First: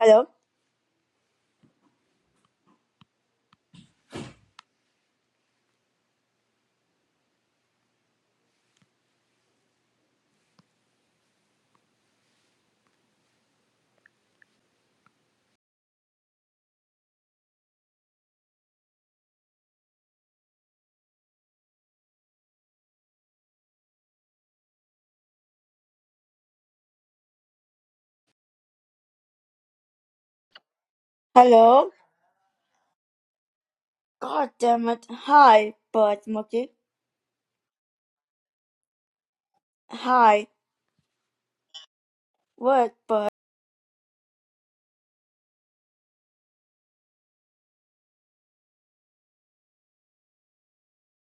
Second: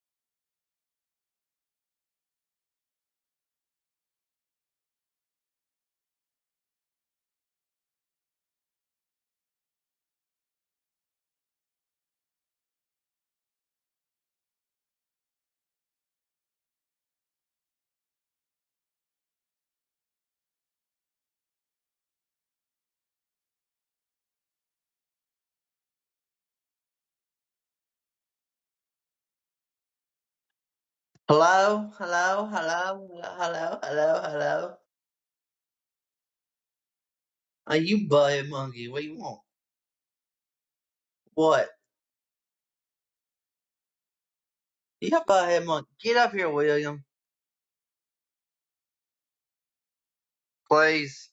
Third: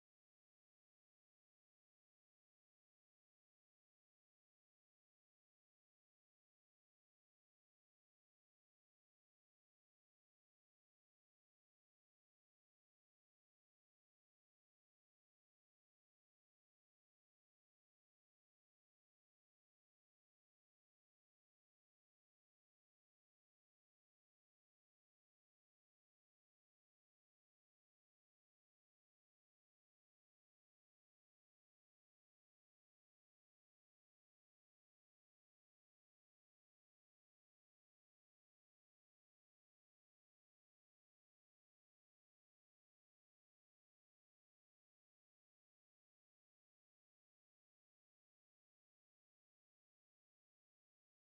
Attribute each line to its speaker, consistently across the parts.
Speaker 1: Hello? Hello?
Speaker 2: Hello, hello, hello, hello, hello,
Speaker 1: God
Speaker 2: hello.
Speaker 1: damn it. Hi, Bud Monkey.
Speaker 2: Are you butthead monkey? What you want?
Speaker 1: Hi.
Speaker 2: What?
Speaker 1: What, Bud?
Speaker 2: You got butthead monkey. Get up here, William. Please.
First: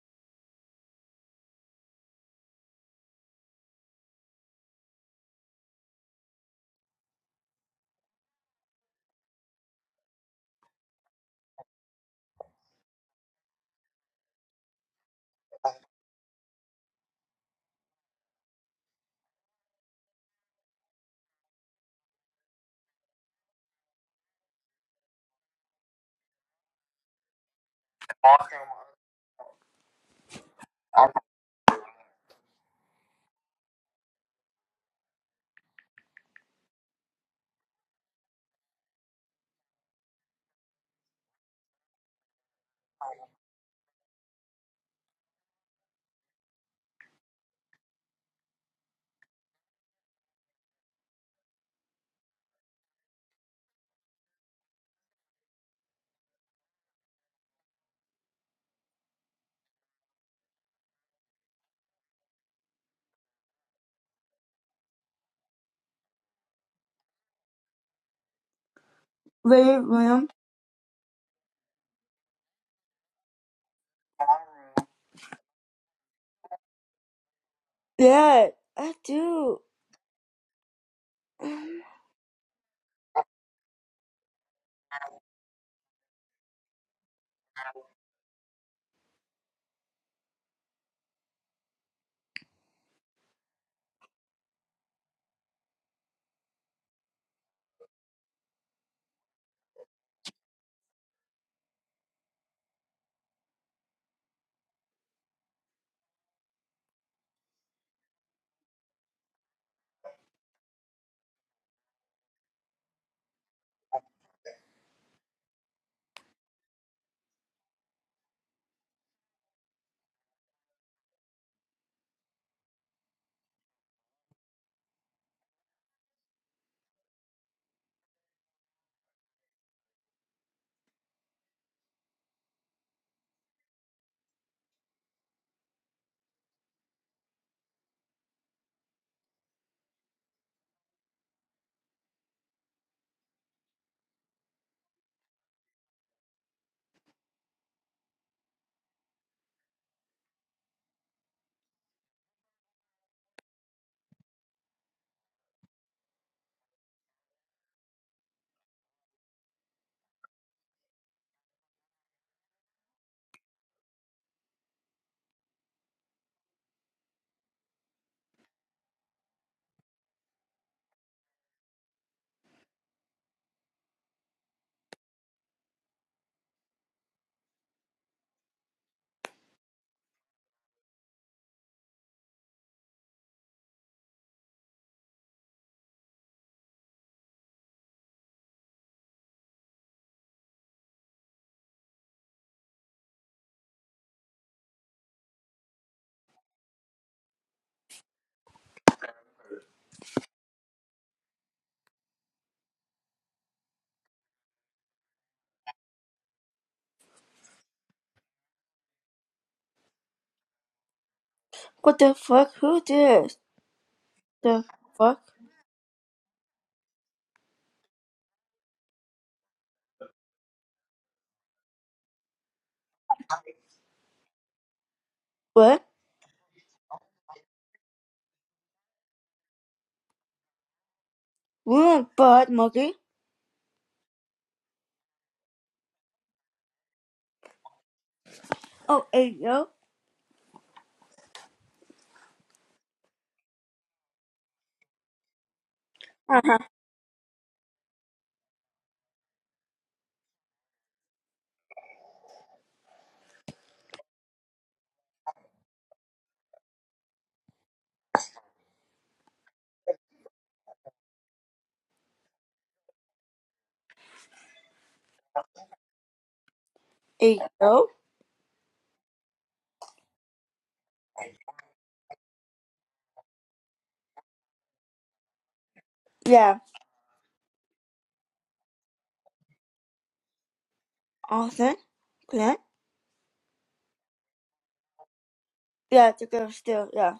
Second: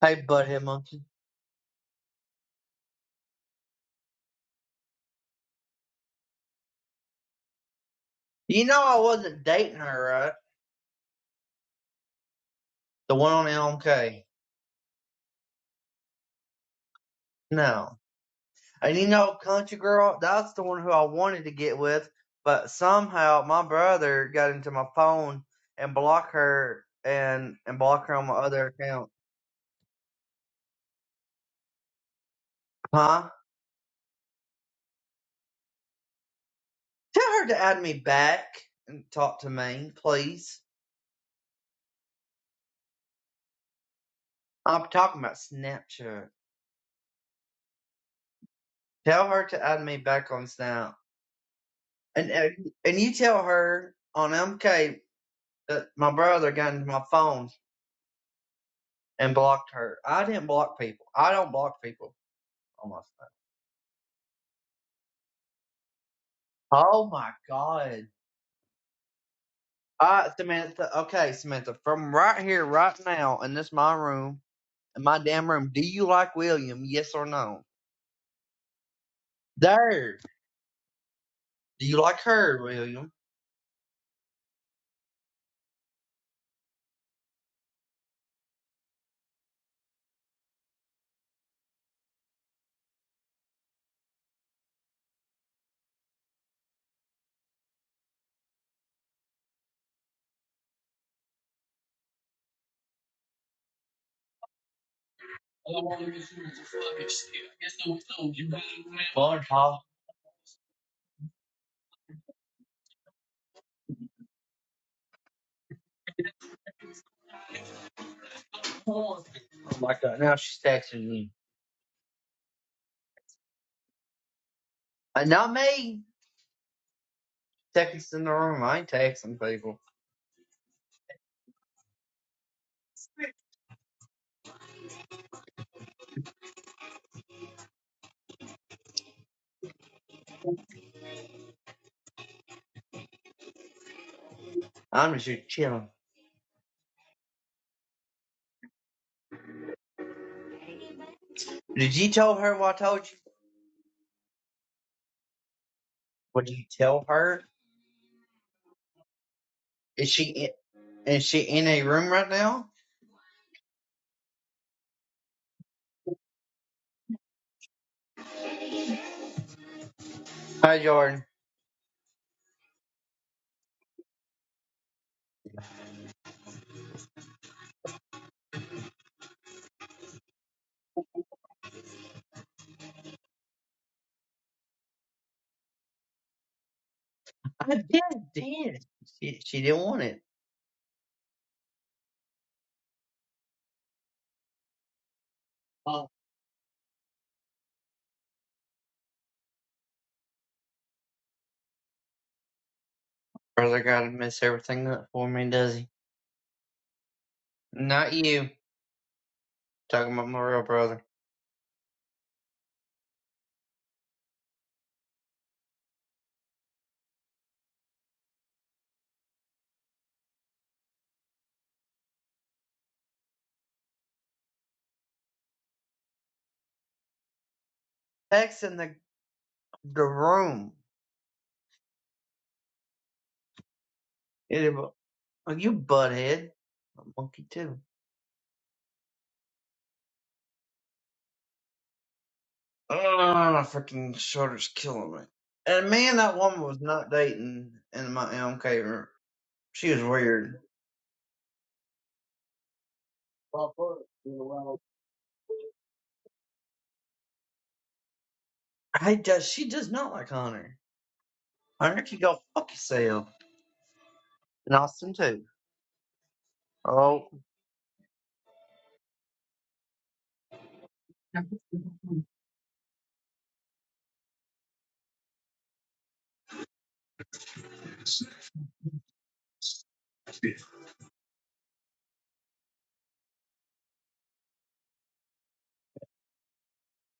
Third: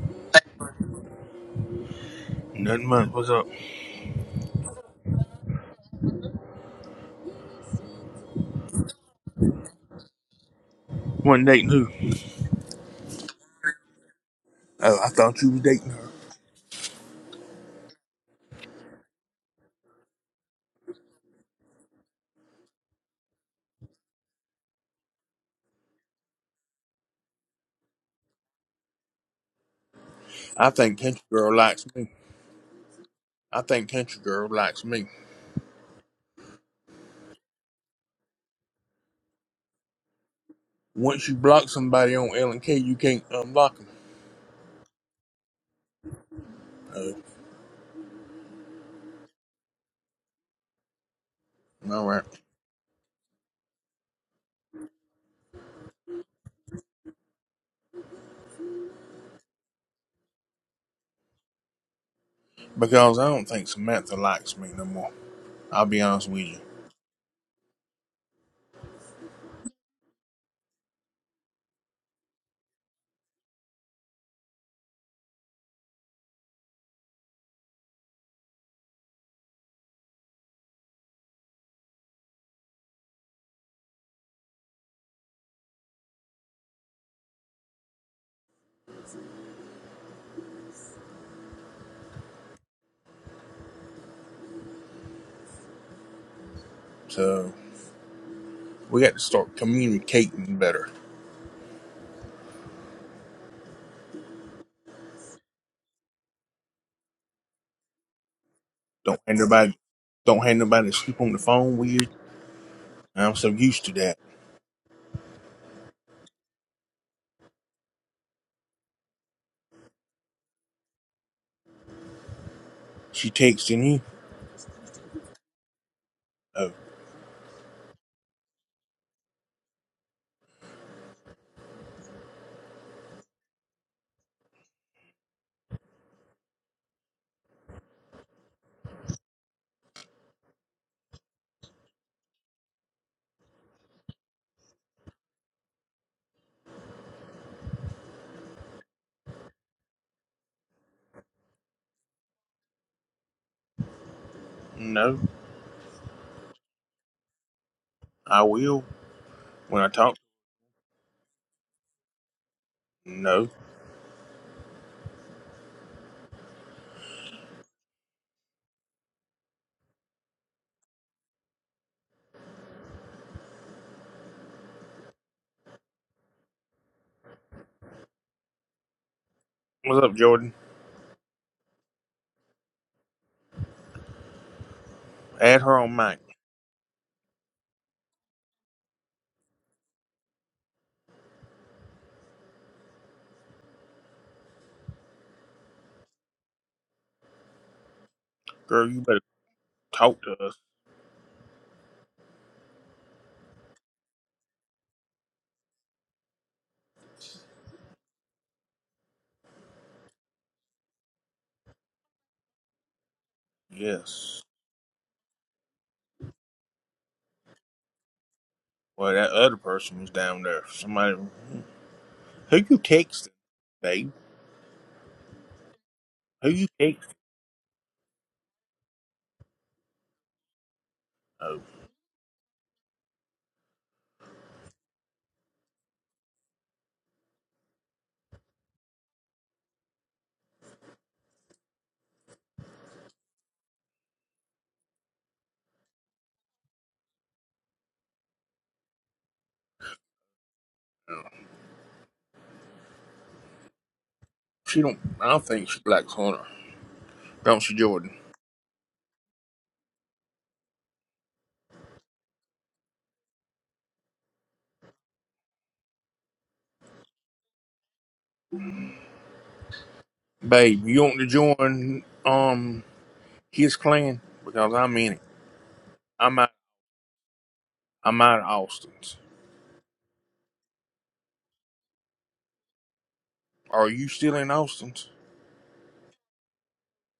Speaker 2: Hey, butthead monkey.
Speaker 3: Nothing much. What's up?
Speaker 2: You know I wasn't dating her, right?
Speaker 3: One dating who?
Speaker 2: The one on LMK.
Speaker 3: Oh, I thought you was dating her.
Speaker 2: No. And you know, country girl, that's the one who I wanted to get with, but somehow my brother got into my phone and blocked her and and blocked her on my other account.
Speaker 3: I think Country Girl likes me.
Speaker 2: Huh?
Speaker 3: I think Country Girl likes me.
Speaker 2: Tell her to add me back and talk to me, please.
Speaker 3: Once you block somebody on L and K, you can't unblock them.
Speaker 2: I'm talking about Snapchat.
Speaker 3: Oh,
Speaker 2: Tell her to add me back on Snap,
Speaker 3: no, all right.
Speaker 2: and and and you tell her on MK that my brother got into my phone and blocked her. I didn't block people. I don't block people on my
Speaker 3: Because
Speaker 2: phone.
Speaker 3: I don't think Samantha likes me no more. I'll be honest with you.
Speaker 2: Oh my god.
Speaker 1: Really,
Speaker 2: All
Speaker 1: William?
Speaker 2: right, Samantha. Okay, Samantha. From right here, right now, in this my room, in my damn room. Do you like William? Yes or no?
Speaker 1: Yeah, I do.
Speaker 2: There.
Speaker 1: Um,
Speaker 2: Do you like her, William?
Speaker 3: So we got to start communicating better.
Speaker 2: Oh, I guess so. You got
Speaker 3: Don't have
Speaker 2: me.
Speaker 3: nobody, don't have nobody sleep on the phone with you. I'm so used to that.
Speaker 2: I'm like, uh, now she's texting me.
Speaker 3: She texting you.
Speaker 2: Uh, not me.
Speaker 3: Oh,
Speaker 2: Texting in the room. I ain't texting people. I'm just chilling. Did you tell her what I told you?
Speaker 3: no.
Speaker 2: Would you tell her?
Speaker 3: I will when I
Speaker 2: Is
Speaker 3: talk.
Speaker 2: she in, is she in a room right now?
Speaker 3: No.
Speaker 2: Hi, Jordan.
Speaker 3: What's up, Jordan? Add her on mic.
Speaker 2: I did. did. She, she didn't want it. Oh.
Speaker 3: Girl, you better talk to us.
Speaker 2: Brother gotta mess everything up for me, does he? Not you. Talking about my real brother.
Speaker 1: What the fuck? Who this?
Speaker 3: Yes.
Speaker 1: The fuck?
Speaker 3: Well, that other person was down there. Somebody. Who you texting, babe?
Speaker 1: What?
Speaker 3: Who you texting?
Speaker 2: Texting the the room.
Speaker 3: Oh,
Speaker 1: William, Bud Monkey?
Speaker 2: It, you butthead. A monkey too.
Speaker 1: Oh, hey, yo.
Speaker 2: Oh, my freaking shoulder's killing me. And man, that
Speaker 1: Uh-huh.
Speaker 2: woman was not dating in my MK room. She was weird.
Speaker 3: she don't. I don't think she likes Hunter. Don't she, Jordan?
Speaker 2: I does she does not like Hunter. Hunter can go fuck yourself. And Austin too. Oh,
Speaker 1: Hey, yo.
Speaker 3: Babe, you want to join um his clan? Because I'm in it. I'm out.
Speaker 1: Yeah.
Speaker 3: I'm out of Austin's.
Speaker 1: Austin? Clint?
Speaker 3: Are you still in Austin's?
Speaker 1: Yeah, the girl still, yeah.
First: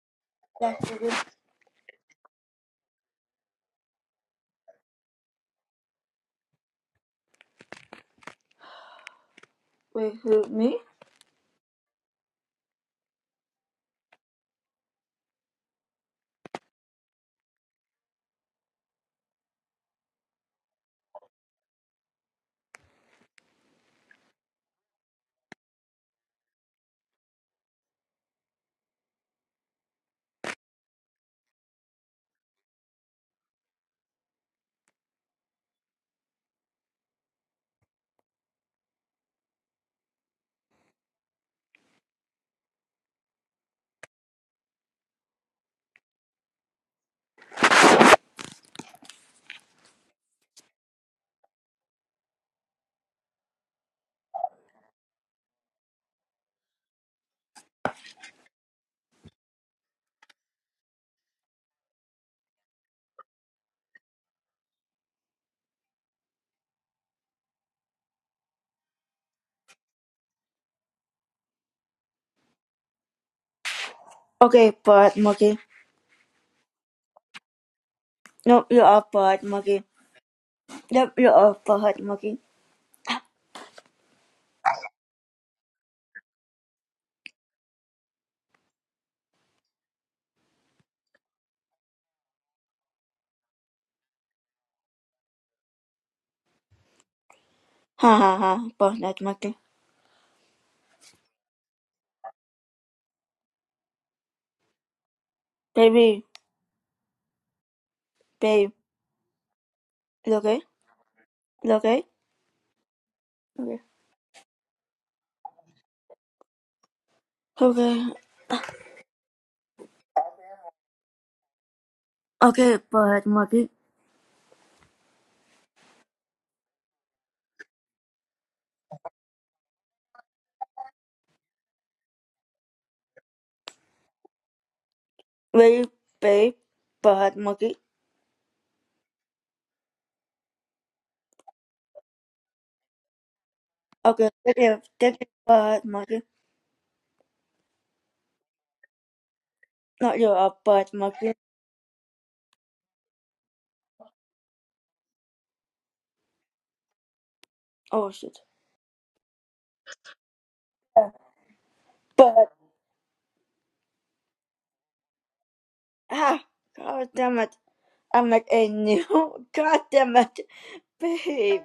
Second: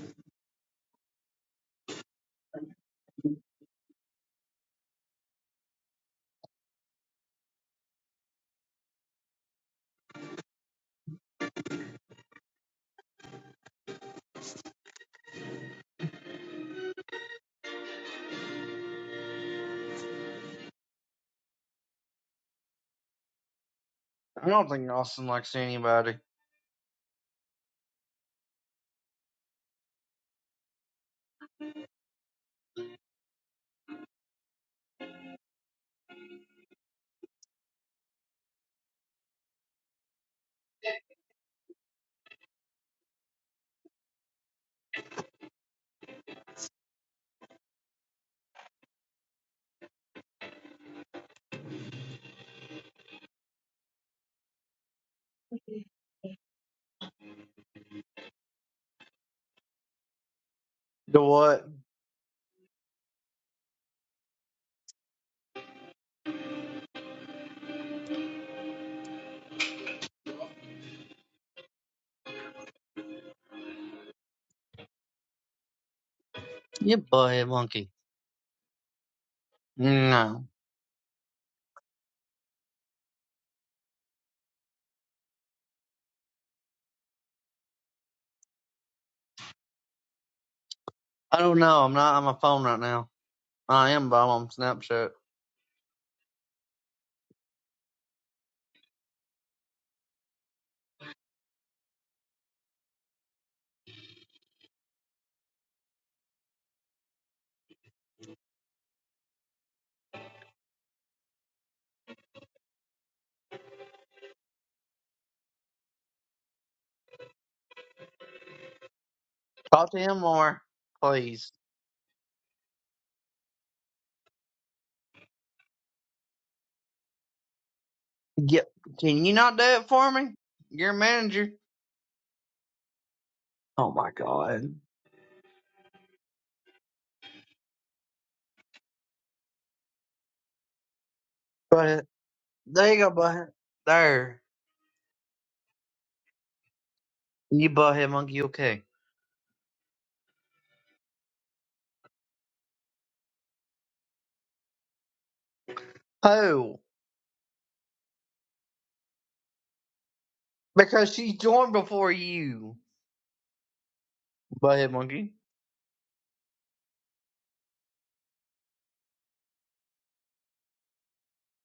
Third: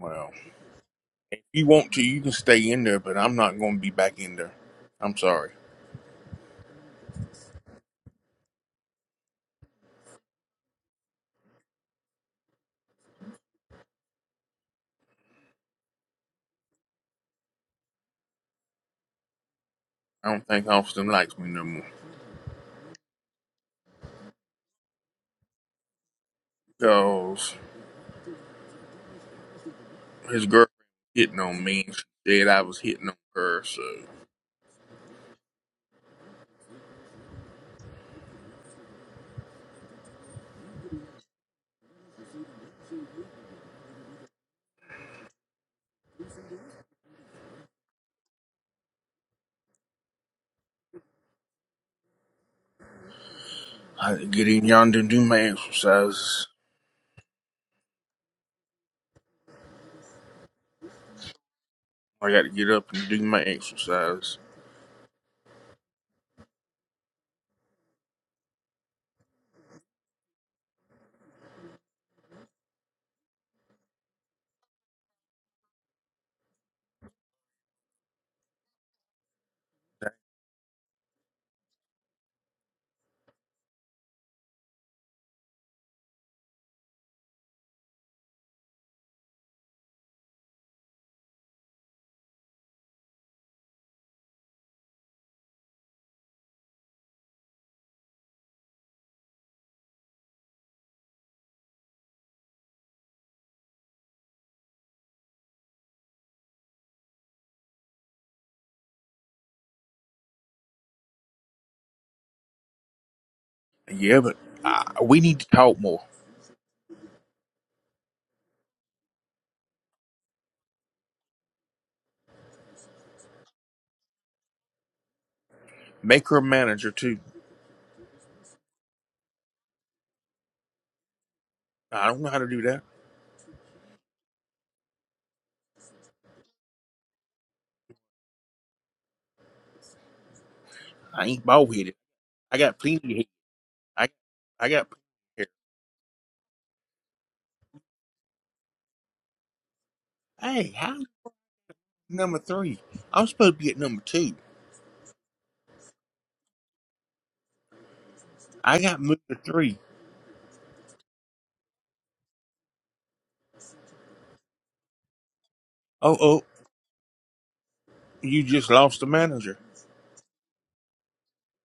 Speaker 3: Well,
Speaker 1: That's the girl.
Speaker 3: if you want to, you can stay in there, but I'm not going to be back in there. I'm sorry.
Speaker 1: Wait, who, me?
Speaker 3: I don't think Austin likes me no more.
Speaker 2: I don't think Austin likes anybody.
Speaker 3: Because. His girlfriend hitting on me. and She said I was hitting on her, so I had to get in yonder and do my exercises.
Speaker 2: You know what?
Speaker 3: I got to get up and do my exercise.
Speaker 1: Okay, Bud Monkey.
Speaker 2: You butt monkey.
Speaker 1: No, you are Bud Monkey.
Speaker 2: No,
Speaker 1: Yep, you are Bud Monkey.
Speaker 2: I don't know. I'm not on my phone right now. I am, but I'm on Snapchat.
Speaker 1: Ha ha ha, Bud Monkey. Baby, babe, you okay? You okay? Okay.
Speaker 3: Yeah, but uh, we need to talk more.
Speaker 1: Okay.
Speaker 2: Talk to him more, please.
Speaker 1: Okay, but monkey.
Speaker 3: Make her a manager too.
Speaker 2: Yep. Can you not do it for me? You're a manager.
Speaker 3: I don't know how to do that.
Speaker 2: Oh my god.
Speaker 1: Baby, babe, but monkey.
Speaker 3: I ain't bald headed.
Speaker 2: But
Speaker 3: I got
Speaker 2: there
Speaker 3: plenty
Speaker 2: you go,
Speaker 3: of hair.
Speaker 2: butthead.
Speaker 3: I
Speaker 1: Okay,
Speaker 2: There.
Speaker 1: take
Speaker 3: I
Speaker 1: it,
Speaker 3: got
Speaker 1: take it,
Speaker 3: plenty of
Speaker 1: but monkey.
Speaker 2: You butthead monkey, okay.
Speaker 1: Not you, a
Speaker 3: hair. Hey,
Speaker 1: but
Speaker 3: how
Speaker 1: monkey.
Speaker 3: number three? I'm supposed to be at number two.
Speaker 2: Oh.
Speaker 1: Oh shit.
Speaker 3: I got moved to three.
Speaker 1: Uh,
Speaker 2: Because she joined before
Speaker 1: But
Speaker 2: you. Butthead monkey.
Speaker 3: Oh
Speaker 1: ah,
Speaker 3: oh,
Speaker 1: god damn it! I'm
Speaker 3: you
Speaker 1: like a
Speaker 3: just lost
Speaker 1: new.
Speaker 3: the manager.
Speaker 1: God damn it, babe.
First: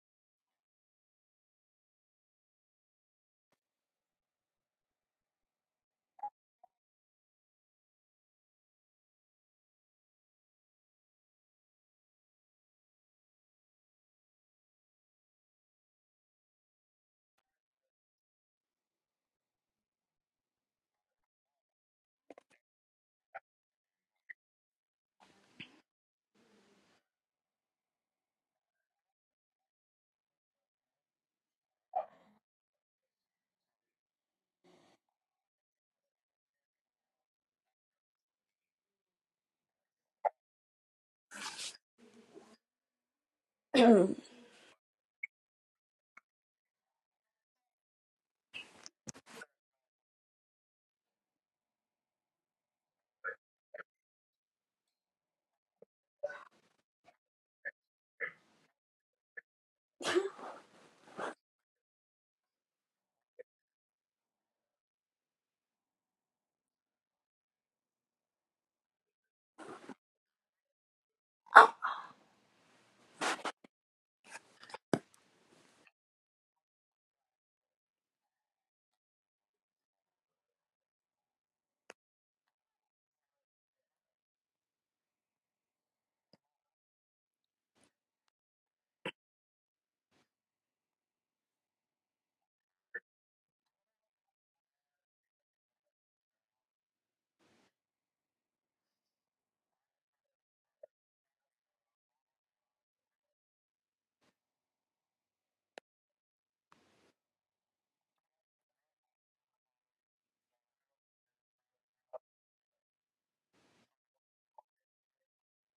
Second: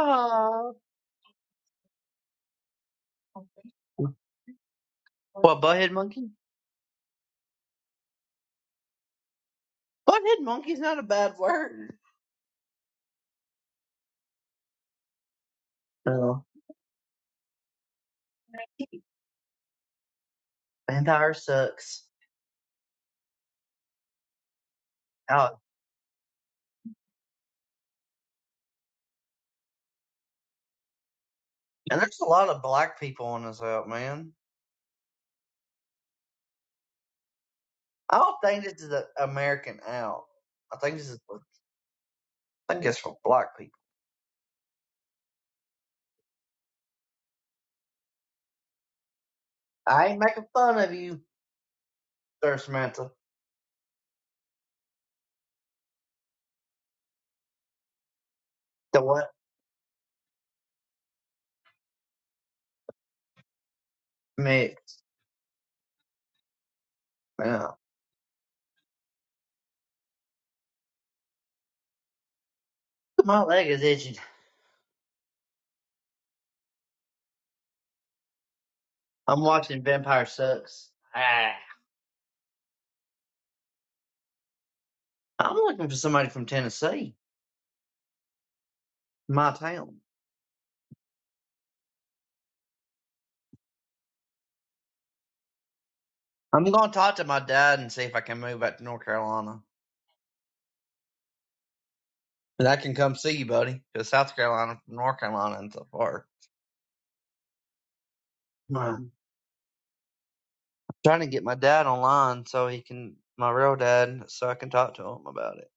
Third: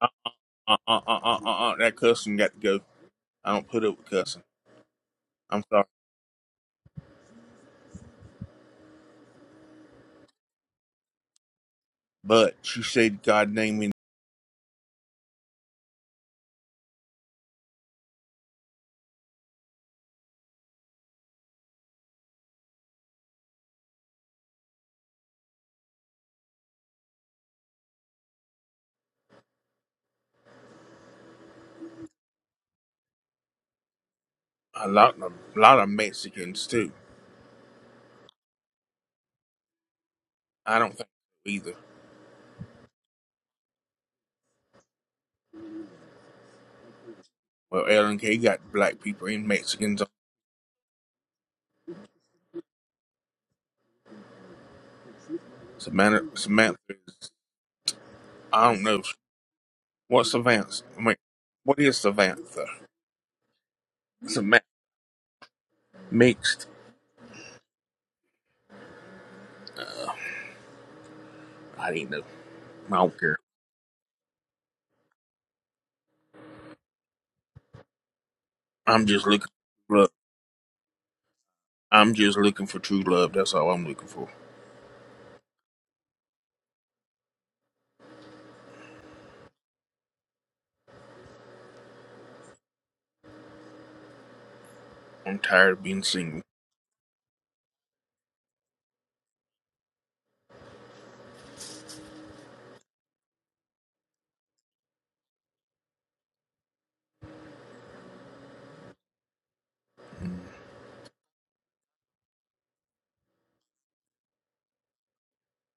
Speaker 3: Uh uh uh uh uh uh. uh that cussing got to go. I don't put up with cussing.
Speaker 2: What,
Speaker 3: I'm sorry,
Speaker 2: butthead monkey? Butthead monkey's not a bad word.
Speaker 3: but she said God named me
Speaker 2: Oh. Vampire sucks. Out. And there's a lot of black people on this out, man.
Speaker 3: a lot of a lot of Mexicans too.
Speaker 2: I don't think this is an American out. I
Speaker 3: I don't
Speaker 2: think
Speaker 3: think
Speaker 2: this is,
Speaker 3: so either.
Speaker 2: I think it's for black people.
Speaker 3: Well, L and K got black people and Mexicans.
Speaker 2: I ain't making fun of you, Sir Samantha.
Speaker 3: Samantha, Samantha is, I don't
Speaker 2: The
Speaker 3: know
Speaker 2: what?
Speaker 3: what Samantha. I mean, what is Samantha? Samantha
Speaker 2: Mix.
Speaker 3: mixed.
Speaker 2: Nah.
Speaker 3: I didn't know. I don't care.
Speaker 2: My leg is itching.
Speaker 3: I'm just
Speaker 2: I'm
Speaker 3: looking
Speaker 2: watching
Speaker 3: for love.
Speaker 2: Vampire Sucks. Ah,
Speaker 3: I'm just looking for true love. That's all I'm looking for.
Speaker 2: I'm looking for somebody from Tennessee, my town.
Speaker 3: I'm tired of being single.
Speaker 2: I'm going to talk to my dad and see if I can move back to North Carolina. And I can come see you, buddy, because South Carolina from North Carolina and so far. Wow. I'm trying to get my dad online so he can, my real dad, so I can talk to him about it.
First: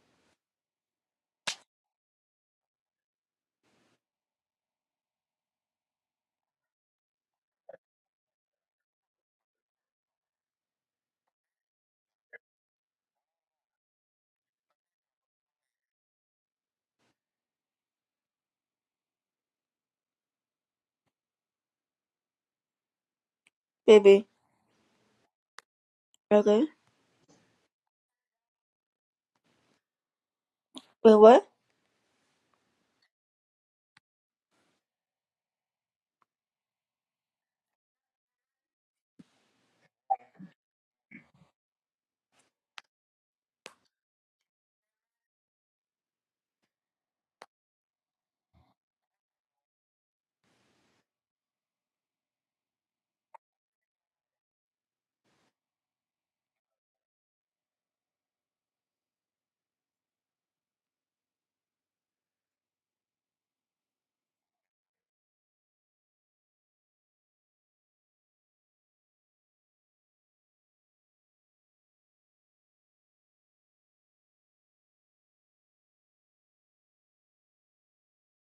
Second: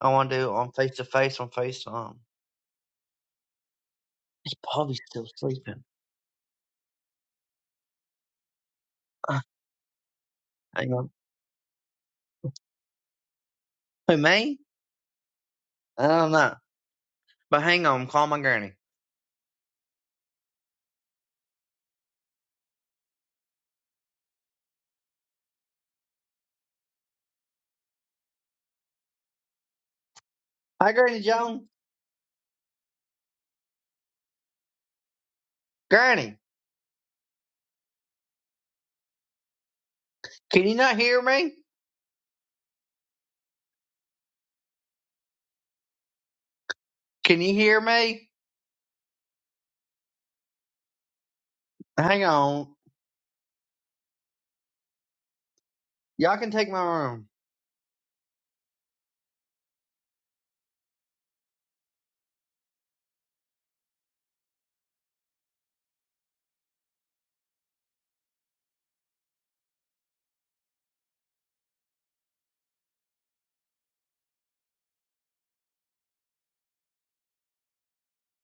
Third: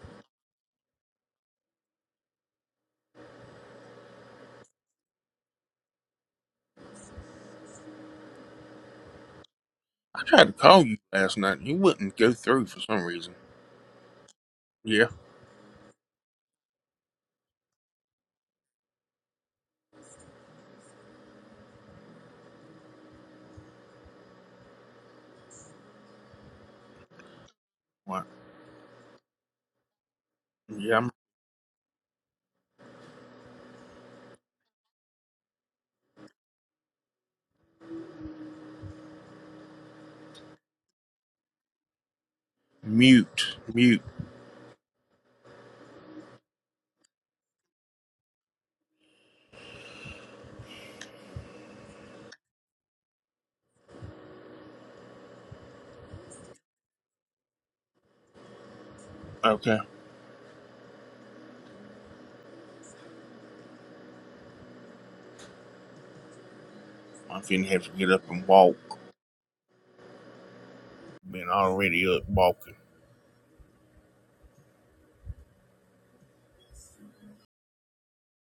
Speaker 2: I want to do it on face to face on FaceTime. He's probably still sleeping. Ah,
Speaker 3: I tried to call
Speaker 2: hang
Speaker 3: you
Speaker 2: on.
Speaker 3: last night. You wouldn't go through for some reason.
Speaker 2: Who, me?
Speaker 3: Yeah.
Speaker 2: I don't know. But hang on, call my granny.
Speaker 1: baby, okay.
Speaker 3: What?
Speaker 2: Hi,
Speaker 3: Yeah. I'm
Speaker 1: Wait,
Speaker 2: Granny
Speaker 1: what?
Speaker 2: Joan. Granny, can you not hear me?
Speaker 3: mute. Mute.
Speaker 2: Can you hear me? Hang on. Y'all can take my room.
Speaker 3: Okay. I'm finna have to get up and walk. Been already up walking.